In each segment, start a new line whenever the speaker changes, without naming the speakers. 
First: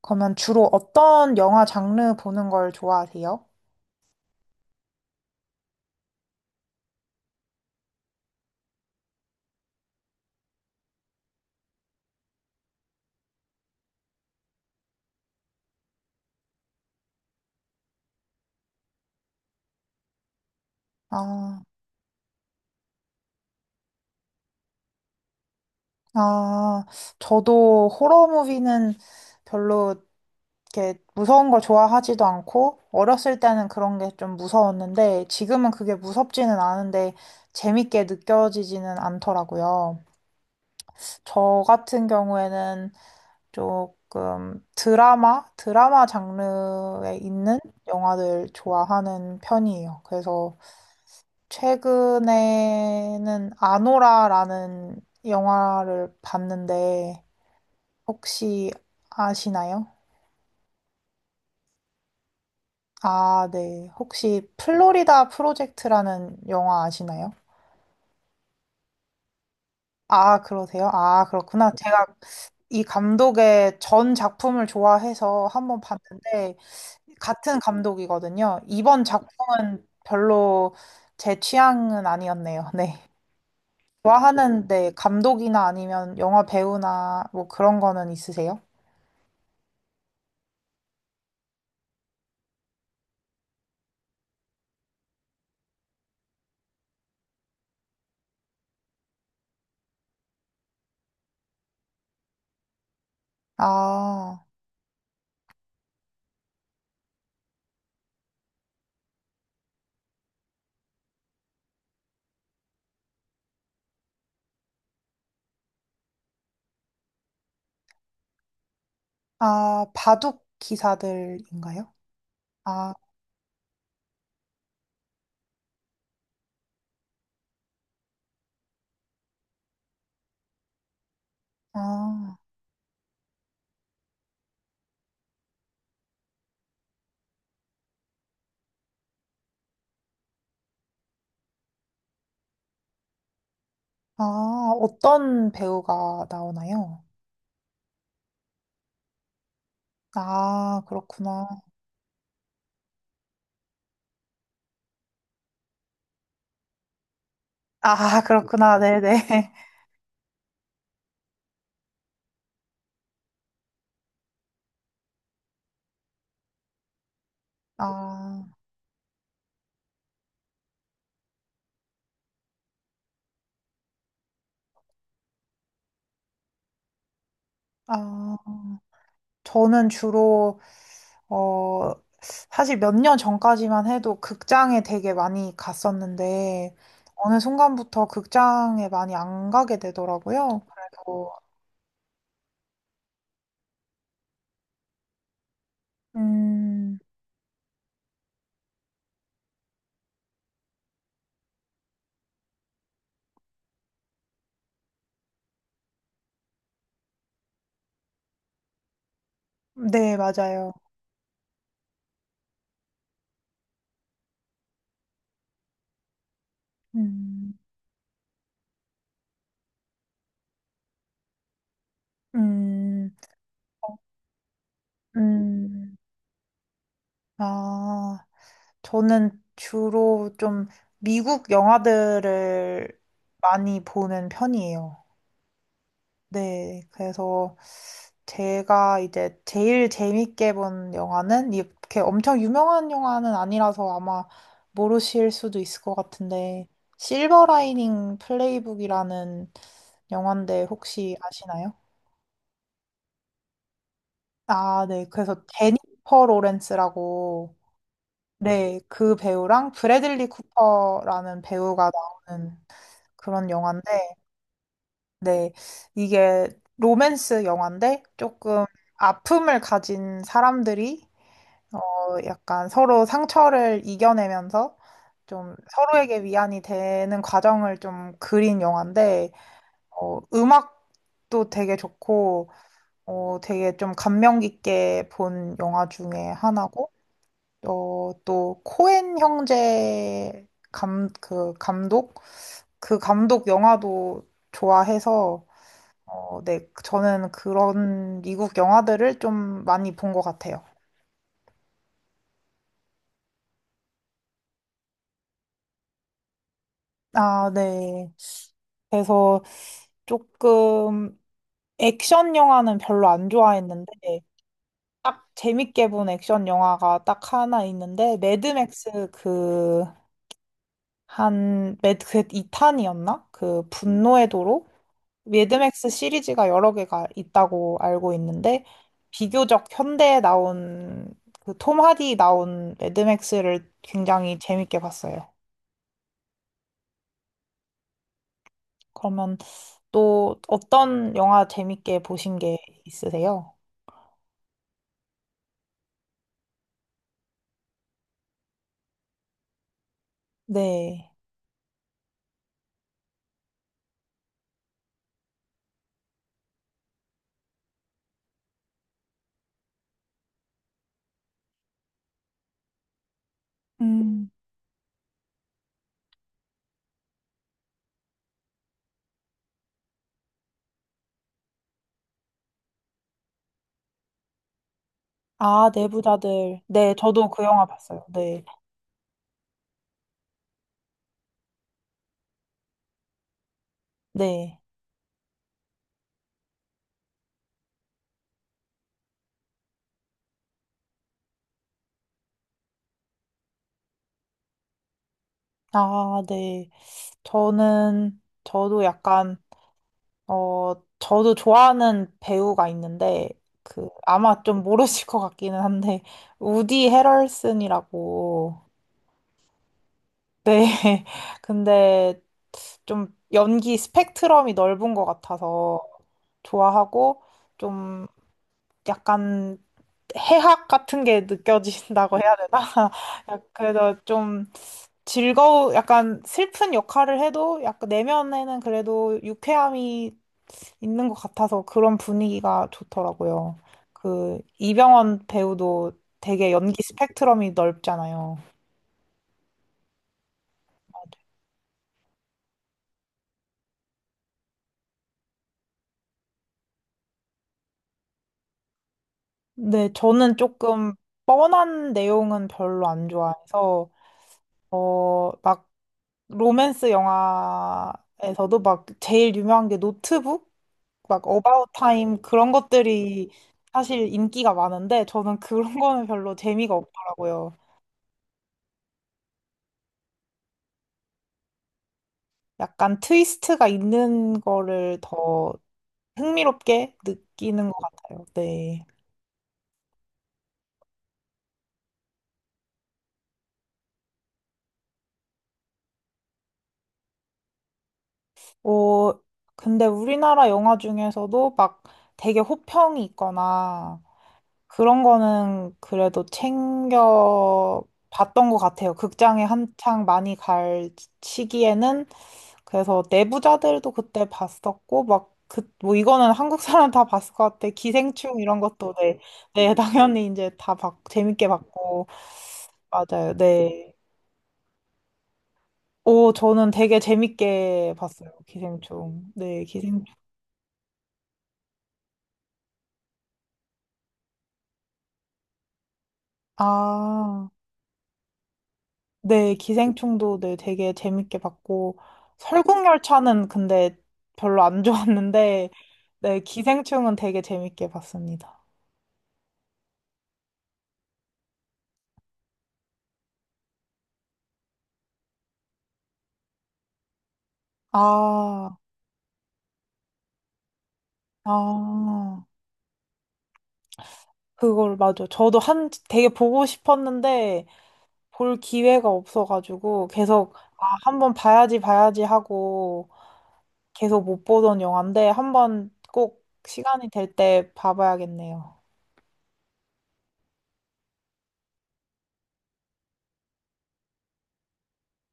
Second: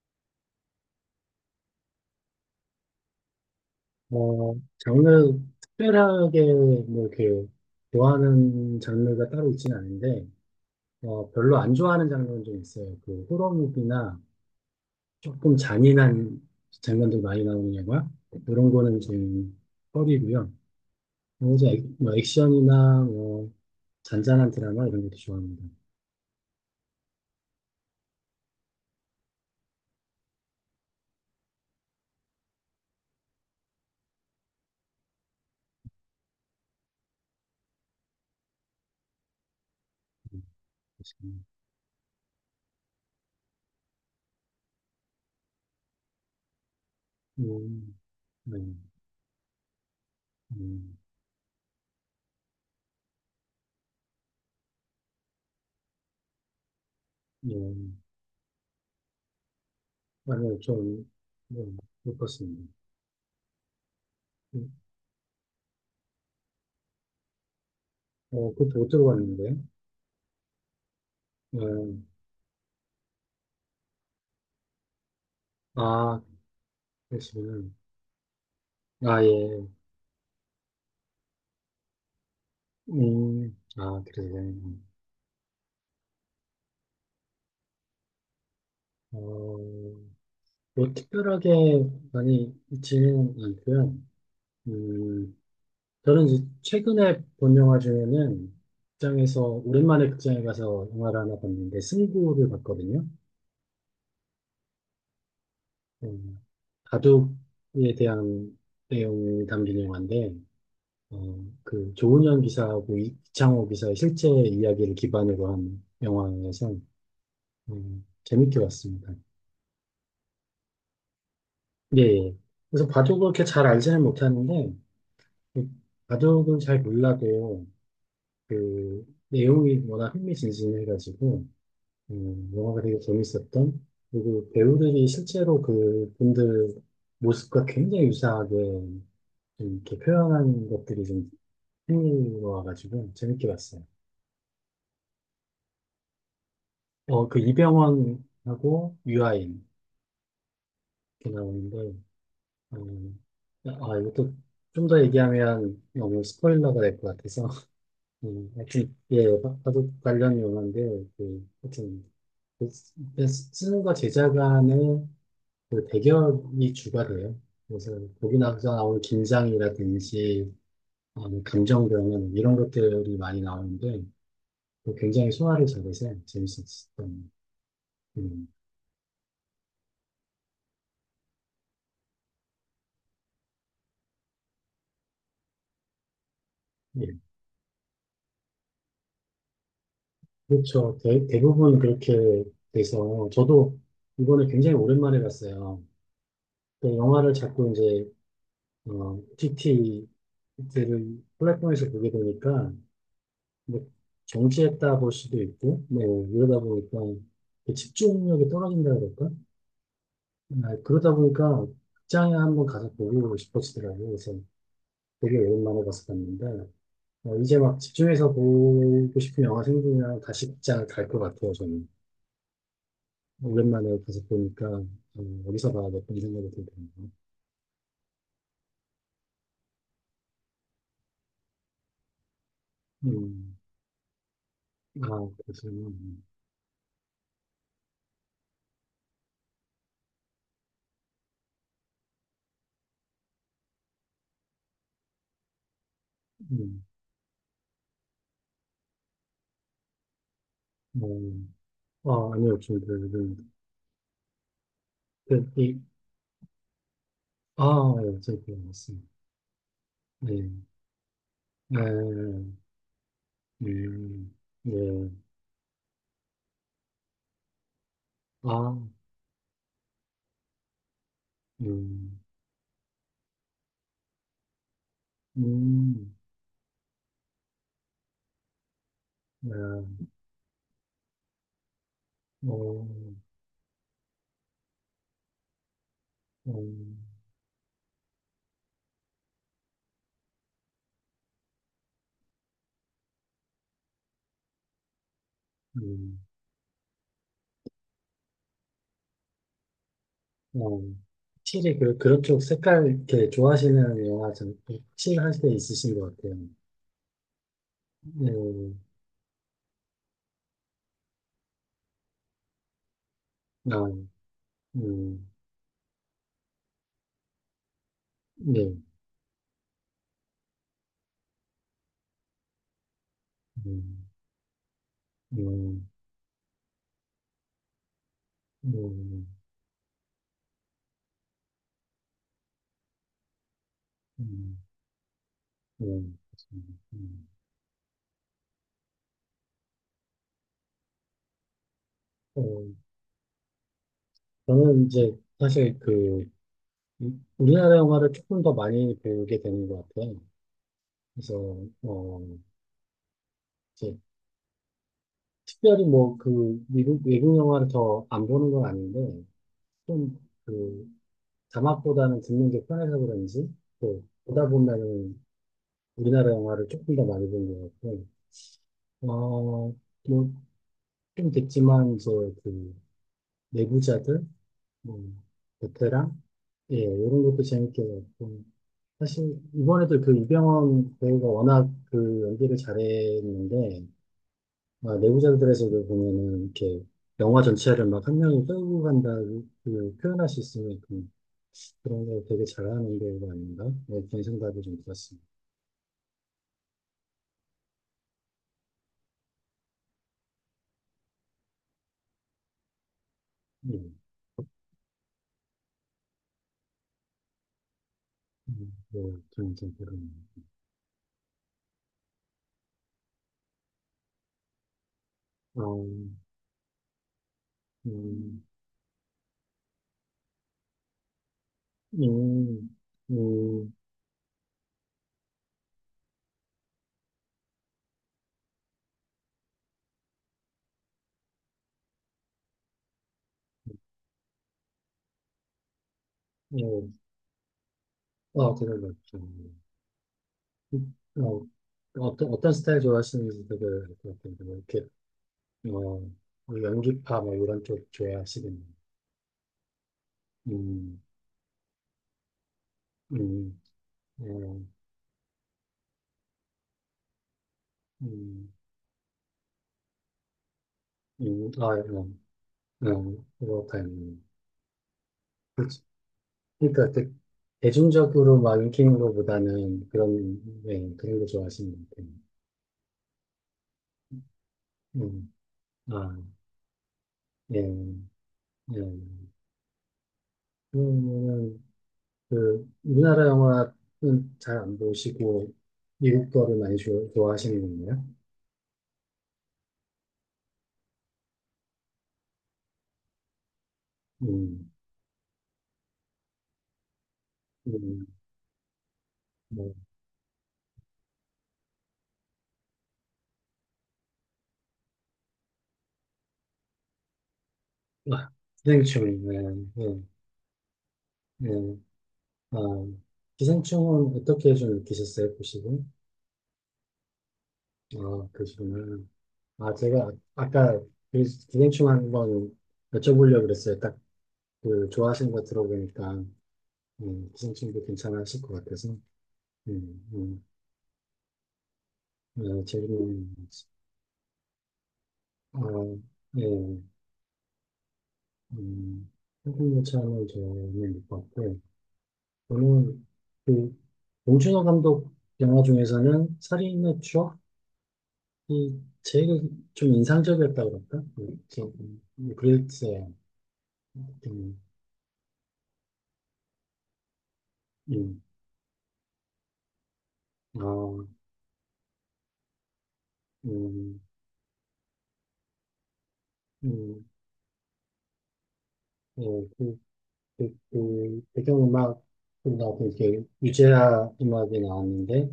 그러면 주로 어떤 영화 장르 보는 걸 좋아하세요?
장르 특별하게 뭐 이렇게 좋아하는 장르가 따로 있지는 않은데 별로 안 좋아하는 장르는 좀 있어요. 그 호러 무비나 조금 잔인한 장면들 많이 나오는 영화 이런 거는 좀 꺼리고요.
아,
그래서 뭐 액션이나 뭐 잔잔한 드라마 이런 것도 좋아합니다.
아, 저도 호러 무비는 별로 이렇게 무서운 걸 좋아하지도 않고, 어렸을 때는 그런 게 좀 무서웠는데, 지금은 그게 무섭지는 않은데, 재밌게 느껴지지는 않더라고요.
음.
저 같은 경우에는 조금 드라마? 드라마 장르에 있는
음.
영화들
음.
좋아하는 편이에요. 그래서
음.
최근에는 아노라라는 영화를 봤는데
음. 음.
혹시 아시나요?
아니요, 좀, 음, 못 봤습니다.
아, 네. 혹시
음,
플로리다 프로젝트라는 영화 아시나요?
그것도 못 들어봤는데.
아, 그러세요? 아, 그렇구나. 제가
음.
이 감독의 전 작품을 좋아해서 한번
아,
봤는데 같은
그러시구나.
감독이거든요. 이번
아, 예.
작품은 별로 제 취향은 아니었네요. 네.
아, 그러세요.
좋아하는 네, 감독이나 아니면 영화 배우나 뭐 그런 거는 있으세요?
어, 뭐, 특별하게 많이 있지는 않고요. 음, 저는 이제 최근에 본 영화 중에는 극장에서, 오랜만에 극장에 가서 영화를 하나 봤는데, 승부를 봤거든요.
아,
음, 바둑에 대한 내용이 담긴 영화인데, 어, 그, 조은현 기사하고 창호 기사의 실제 이야기를 기반으로 한 영화에서, 재밌게 봤습니다.
아, 바둑 기사들인가요?
예. 예. 그래서
아,
바둑을 그렇게 잘 알지는 못하는데, 그 바둑은 잘 몰라도, 그, 내용이 워낙 흥미진진해가지고,
아,
영화가 되게 재밌었던, 그리고 배우들이 실제로 그 분들 모습과 굉장히 유사하게 좀 이렇게 표현한 것들이 좀 흥미로워가지고, 재밌게 봤어요.
아, 어떤 배우가 나오나요?
그 이병헌하고 유아인,
아,
이렇게
그렇구나.
나오는데, 음, 아, 이것도 좀 더 얘기하면 너무 스포일러가 될 것 같아서,
아, 그렇구나.
하여튼, 예,
네네.
화 관련 용어인데, 그, 하여튼, 는과 제작 간의 그 대결이 주가 돼요. 그래서 거기
아,
나서 나오는 긴장이라든지, 감정 변화, 이런 것들이 많이 나오는데, 그 굉장히 소화를 잘해서 재밌었던,
아,
음,
저는 주로, 어, 사실 몇 년 전까지만 해도 극장에 되게 많이 갔었는데,
예.
어느 순간부터 극장에 많이 안 가게 되더라고요.
그렇죠. 대,
그래서,
대부분 그렇게 돼서, 저도 이번에 굉장히 오랜만에 봤어요. 그
음,
영화를 자꾸 이제, TT, 들을 플랫폼에서 보게 되니까 뭐 정지했다 볼 수도 있고, 네, 이러다 보니까 그 집중력이 떨어진다 그럴까?
네, 맞아요.
아, 그러다 보니까 극장에 한번 가서 보고 싶어지더라고요. 그래서 되게 오랜만에 가서 봤는데,
음,
이제 막 집중해서 보고 싶은 영화 생기면 다시 극장을 갈 것 같아요, 저는.
음.
오랜만에 가서 보니까, 어디서 봐야
음,
될까 이런 생각이 들더라고요.
아, 저는 주로 좀 미국 영화들을
음,
많이 보는 편이에요.
아, 그래서,
네, 그래서 제가 이제 제일 재밌게 본 영화는 이렇게 엄청 유명한 영화는 아니라서 아마 모르실 수도 있을 것 같은데,
음,
실버 라이닝 플레이북이라는 영화인데 혹시 아시나요?
아, 아니요, 좀,
아, 네. 그래서
그, 이,
제니퍼 로렌스라고
아, 예, 저기, 맞
네,
습
그 배우랑 브래들리
네.
쿠퍼라는
네.
배우가 나오는
음.
그런 영화인데,
네.
네, 이게 로맨스 영화인데 조금
아.
아픔을 가진 사람들이 어,
음.
약간 서로 상처를 이겨내면서 좀
음.
서로에게 위안이 되는 과정을 좀 그린 영화인데,
네.
음악도 되게 좋고,
어.
되게 좀 감명 깊게 본 영화 중에 하나고,
음.
또 코엔 형제 그 감독 그 감독 영화도 좋아해서
음.
네, 저는 그런 미국 영화들을 좀 많이 본 것 같아요.
어. 확실히 그런 쪽 색깔 이렇게 좋아하시는 영화 좀 확실히 할 때 있으신 것 같아요.
아, 네.
네.
그래서 조금 액션 영화는 별로 안
아.
좋아했는데 딱
음.
재밌게 본 액션 영화가 딱 하나 있는데
네.
매드맥스 그 한 매드 그 2탄이었나? 그
음.
분노의 도로?
음.
매드맥스 시리즈가 여러 개가 있다고 알고 있는데
음.
비교적 현대에 나온 그 톰 하디 나온 매드맥스를 굉장히
음.
재밌게 봤어요.
음. 그렇습니다. 음.
그러면 또 어떤 영화 재밌게 보신
어,
게 있으세요?
저는 이제 사실 그, 우리나라 영화를 조금 더 많이 배우게 되는 것 같아요.
네.
그래서 어 이제 특별히 뭐 그 미국 외국 영화를 더 안 보는 건 아닌데 좀 그 자막보다는 듣는 게 편해서 그런지 또
음.
보다 보면은 우리나라 영화를 조금 더 많이 본 것 같고 어뭐좀 됐지만 이제 그 내부자들 뭐
아,
베테랑
내부자들.
예
네,
이런
저도 그
것도
영화
재밌게
봤어요.
봤고
네.
사실 이번에도 그 이병헌 배우가 워낙 그 연기를 잘했는데
네.
아, 내부자들에서도 보면은 이렇게 영화 전체를 막 한 명이 끌고 간다 그 표현할 수 있으니까 그런 걸 되게 잘하는 게 이거 아닌가? 네, 그런 생각이 좀 들었습니다.
아, 네. 저는 저도 약간 어, 저도 좋아하는 배우가 있는데, 그,
네.
아마 좀 모르실 것 같기는 한데, 우디 헤럴슨이라고.
음. 뭐 그런 좀 그런.
네. 근데 좀 연기 스펙트럼이 넓은 것 같아서
어.
좋아하고, 좀
음.
약간 해학 같은 게 느껴진다고 해야 되나?
음. 음.
그래서 좀 즐거운, 약간 슬픈 역할을 해도, 약간 내면에는 그래도 유쾌함이 있는 것 같아서 그런 분위기가 좋더라고요. 그 이병헌 배우도 되게 연기
어,
스펙트럼이 넓잖아요.
아, 그런 것 같아요. 어, 어떤 어떤 스타일 좋아하시는지 되게 그렇게 이렇게 어, 연기파 뭐 이런 쪽 좋아하시겠네요.
근데 저는 조금
음.
뻔한 내용은 별로 안
음.
좋아해서
어.
막 로맨스
음.
영화에서도 막 제일 유명한 게 노트북, 막 어바웃
아,
타임 그런 것들이
그렇다.
사실 인기가 많은데 저는 그런
그치.
거는 별로 재미가
그러니까
없더라고요.
대중적으로 막 인기 있는 것보다는 그런, 예, 그런 거 좋아하시는 것 같아요.
약간 트위스트가 있는 거를
음.
더
아,
흥미롭게
예,
느끼는 것 같아요.
예.
네.
그러면은, 그, 우리나라 영화는 잘 안 보시고, 미국 거를 많이 좋아하시는 건가요?
어, 근데 우리나라 영화 중에서도 막 되게 호평이 있거나
음.
그런 거는 그래도 챙겨
음.
봤던 것 같아요. 극장에
뭐.
한창 많이 갈 시기에는 그래서 내부자들도 그때 봤었고 막 그, 뭐 이거는 한국 사람 다 봤을 것 같아.
아,
기생충 이런 것도
기생충,
네, 네
예, 예,
당연히 이제 다 봤, 재밌게
예.
봤고
아,
맞아요. 네.
기생충은 어떻게 좀 느끼셨어요, 보시고?
오, 저는 되게 재밌게
아,
봤어요,
그러시구나.
기생충. 네,
아, 제가 아-
기생충.
아까 그 기생충 한번 여쭤보려고 그랬어요. 딱 그 좋아하시는 거 들어보니까
아,
기생충도 괜찮으실 것 같아서.
네,
음.
기생충도
음.
네, 되게 재밌게 봤고,
네,
설국열차는
재밌는.
근데 별로 안
아,
좋았는데, 네,
예.
기생충은 되게 재밌게 봤습니다.
음, 한국무차는 저는 못 봤고, 저는 그 봉준호 감독 영화 중에서는 살인의 추억이
아,
제일 좀 인상적이었다고 그럴까? 좀,
아,
그랬어요. 음.
그걸 맞아. 저도 되게 보고 싶었는데,
음.
볼 기회가 없어가지고, 계속, 아,
아.
한번 봐야지, 봐야지 하고,
음.
계속 못 보던 영화인데 한번 꼭
음.
시간이 될 때 봐봐야겠네요.
예, 그, 그, 그, 배경음악 나도 이렇게 유재하 음악이 나왔는데,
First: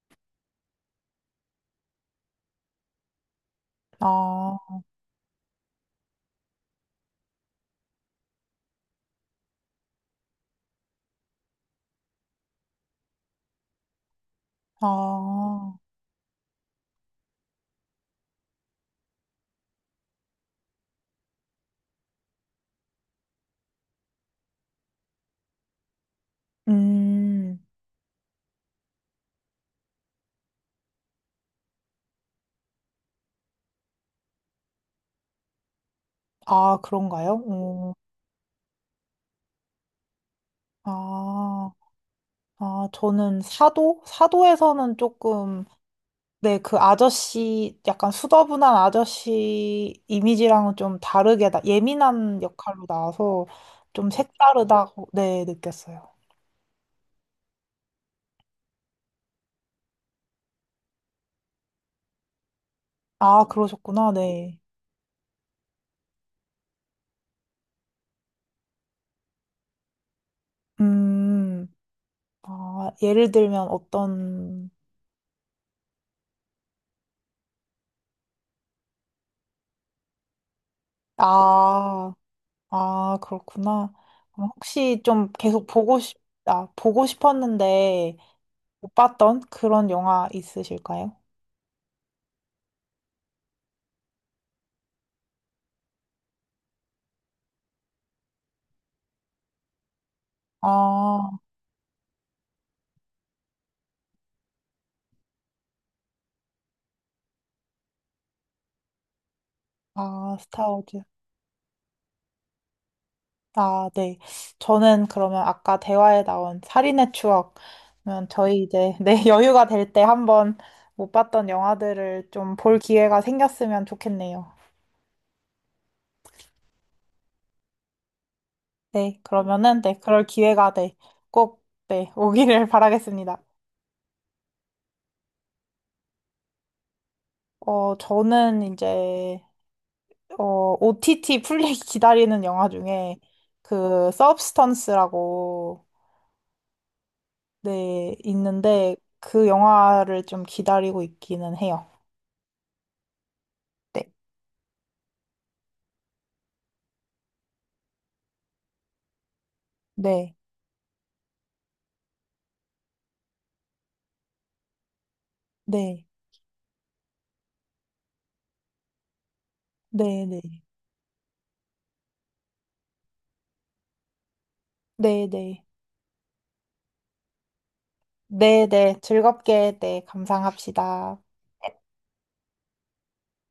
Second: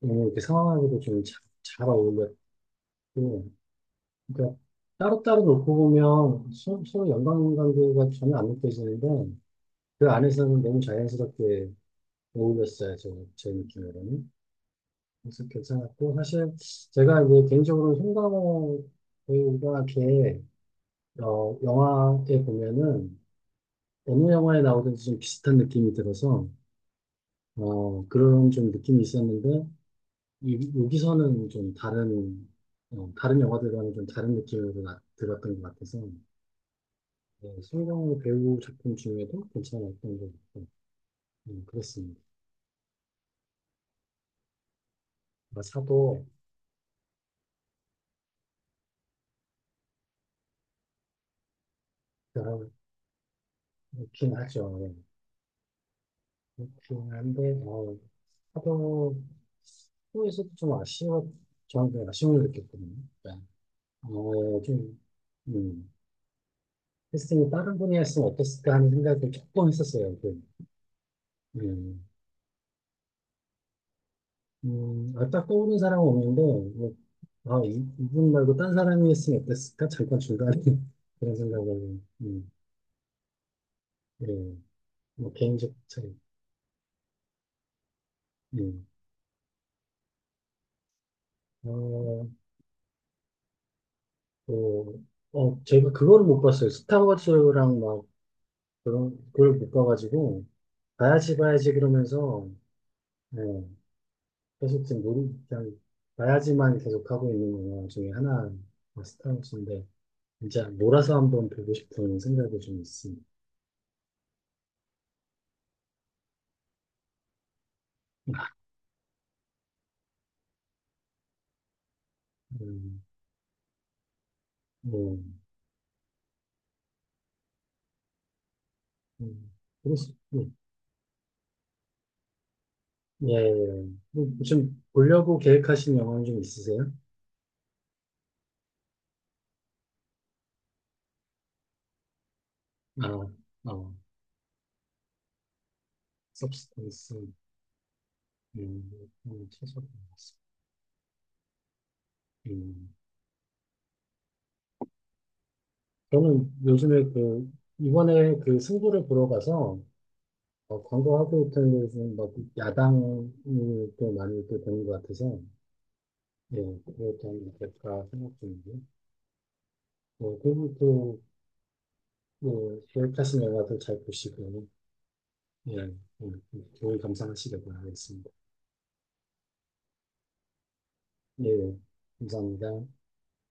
오늘 이렇게 상황하고도 좀 잘, 잘 어울렸고, 그러니까
아,
따로따로 놓고 보면 서로 연관관계가 전혀 안 느껴지는데, 그 안에서는 너무 자연스럽게 어울렸어요, 저, 제 느낌으로는. 그래서
아,
괜찮았고, 사실 제가 이제 개인적으로 송강호 배우가 이렇게, 영화에 보면은, 어느 영화에 나오든지 좀 비슷한 느낌이 들어서,
음,
그런 좀 느낌이 있었는데, 이, 여기서는 좀 다른, 다른 영화들과는 좀 다른 느낌으로 들었던 것 같아서,
아, 그런가요?
네,
오,
송강호 배우 작품 중에도 괜찮았던 것 같고,
아,
그렇습니다.
아, 저는 사도? 사도에서는
아마
조금,
사도
네, 그 아저씨, 약간 수더분한 아저씨 이미지랑은 좀 다르게, 나, 예민한
별
역할로 나와서 좀
좋긴 하죠.
색다르다고, 네, 느꼈어요.
좋긴 한데, 사도 후에서도 좀 아쉬워, 저한테 아쉬움을 느꼈거든요.
아,
그러니까,
그러셨구나, 네.
좀, 음. 했으니 다른 분이 했으면 어땠을까 하는 생각을 조금 했었어요. 그,
음,
음,
아, 예를 들면 어떤
아, 딱 떠오르는 사람은 없는데, 뭐, 아, 이, 이분 말고 딴 사람이 했으면 어땠을까? 잠깐 중간에 그런 생각을,
아, 아, 그렇구나.
예,
그럼 혹시 좀
뭐,
계속
개인적 차이.
아, 보고 싶었는데
음.
못 봤던 그런 영화 있으실까요?
어, 또, 제가 그걸 못 봤어요. 스타워즈랑 막, 그런, 그걸 못 봐가지고, 봐야지,
아,
봐야지 그러면서, 예, 계속 지금 놀이, 그냥, 봐야지만 계속 하고 있는 영화 중에 하나, 스타워즈인데,
아,
이제
스타워즈.
몰아서 한번 보고 싶은 생각이 좀 있습니다.
아, 네. 저는 그러면 아까 대화에 나온 살인의 추억. 그러면 저희 이제 네, 여유가 될 때 한번 못 봤던 영화들을 좀 볼
음.
기회가 생겼으면 좋겠네요.
뭐.
네,
음.
그러면은 네,
그렇습-
그럴
음.
기회가 네, 꼭 네, 오기를
예, 예.
바라겠습니다.
예. 뭐, 지금 보려고 계획하신 영화는 좀 있으세요?
저는 이제 OTT 풀리기 기다리는 영화
아.
중에
어,
그 서브스턴스라고
서브스턴스,
네,
음,
있는데 그
최소
영화를 좀 기다리고 있기는 해요.
음.
네.
저는 요즘에 그, 이번에 그 승부를 보러 가서,
네.
광고하고 있던 데서 막 야당을 또 많이 또 보는 것 같아서,
네.
예, 그것도 한번 볼까 생각 중이고요.
네,
뭐,
네.
그리고 또 네, 계획하신 영화도 잘 보시고,
네, 네.
예, 예, 예, 좋은 감상하시길 바라겠습니다.
네, 네. 즐겁게 네, 감상합시다.
예, 감사합니다.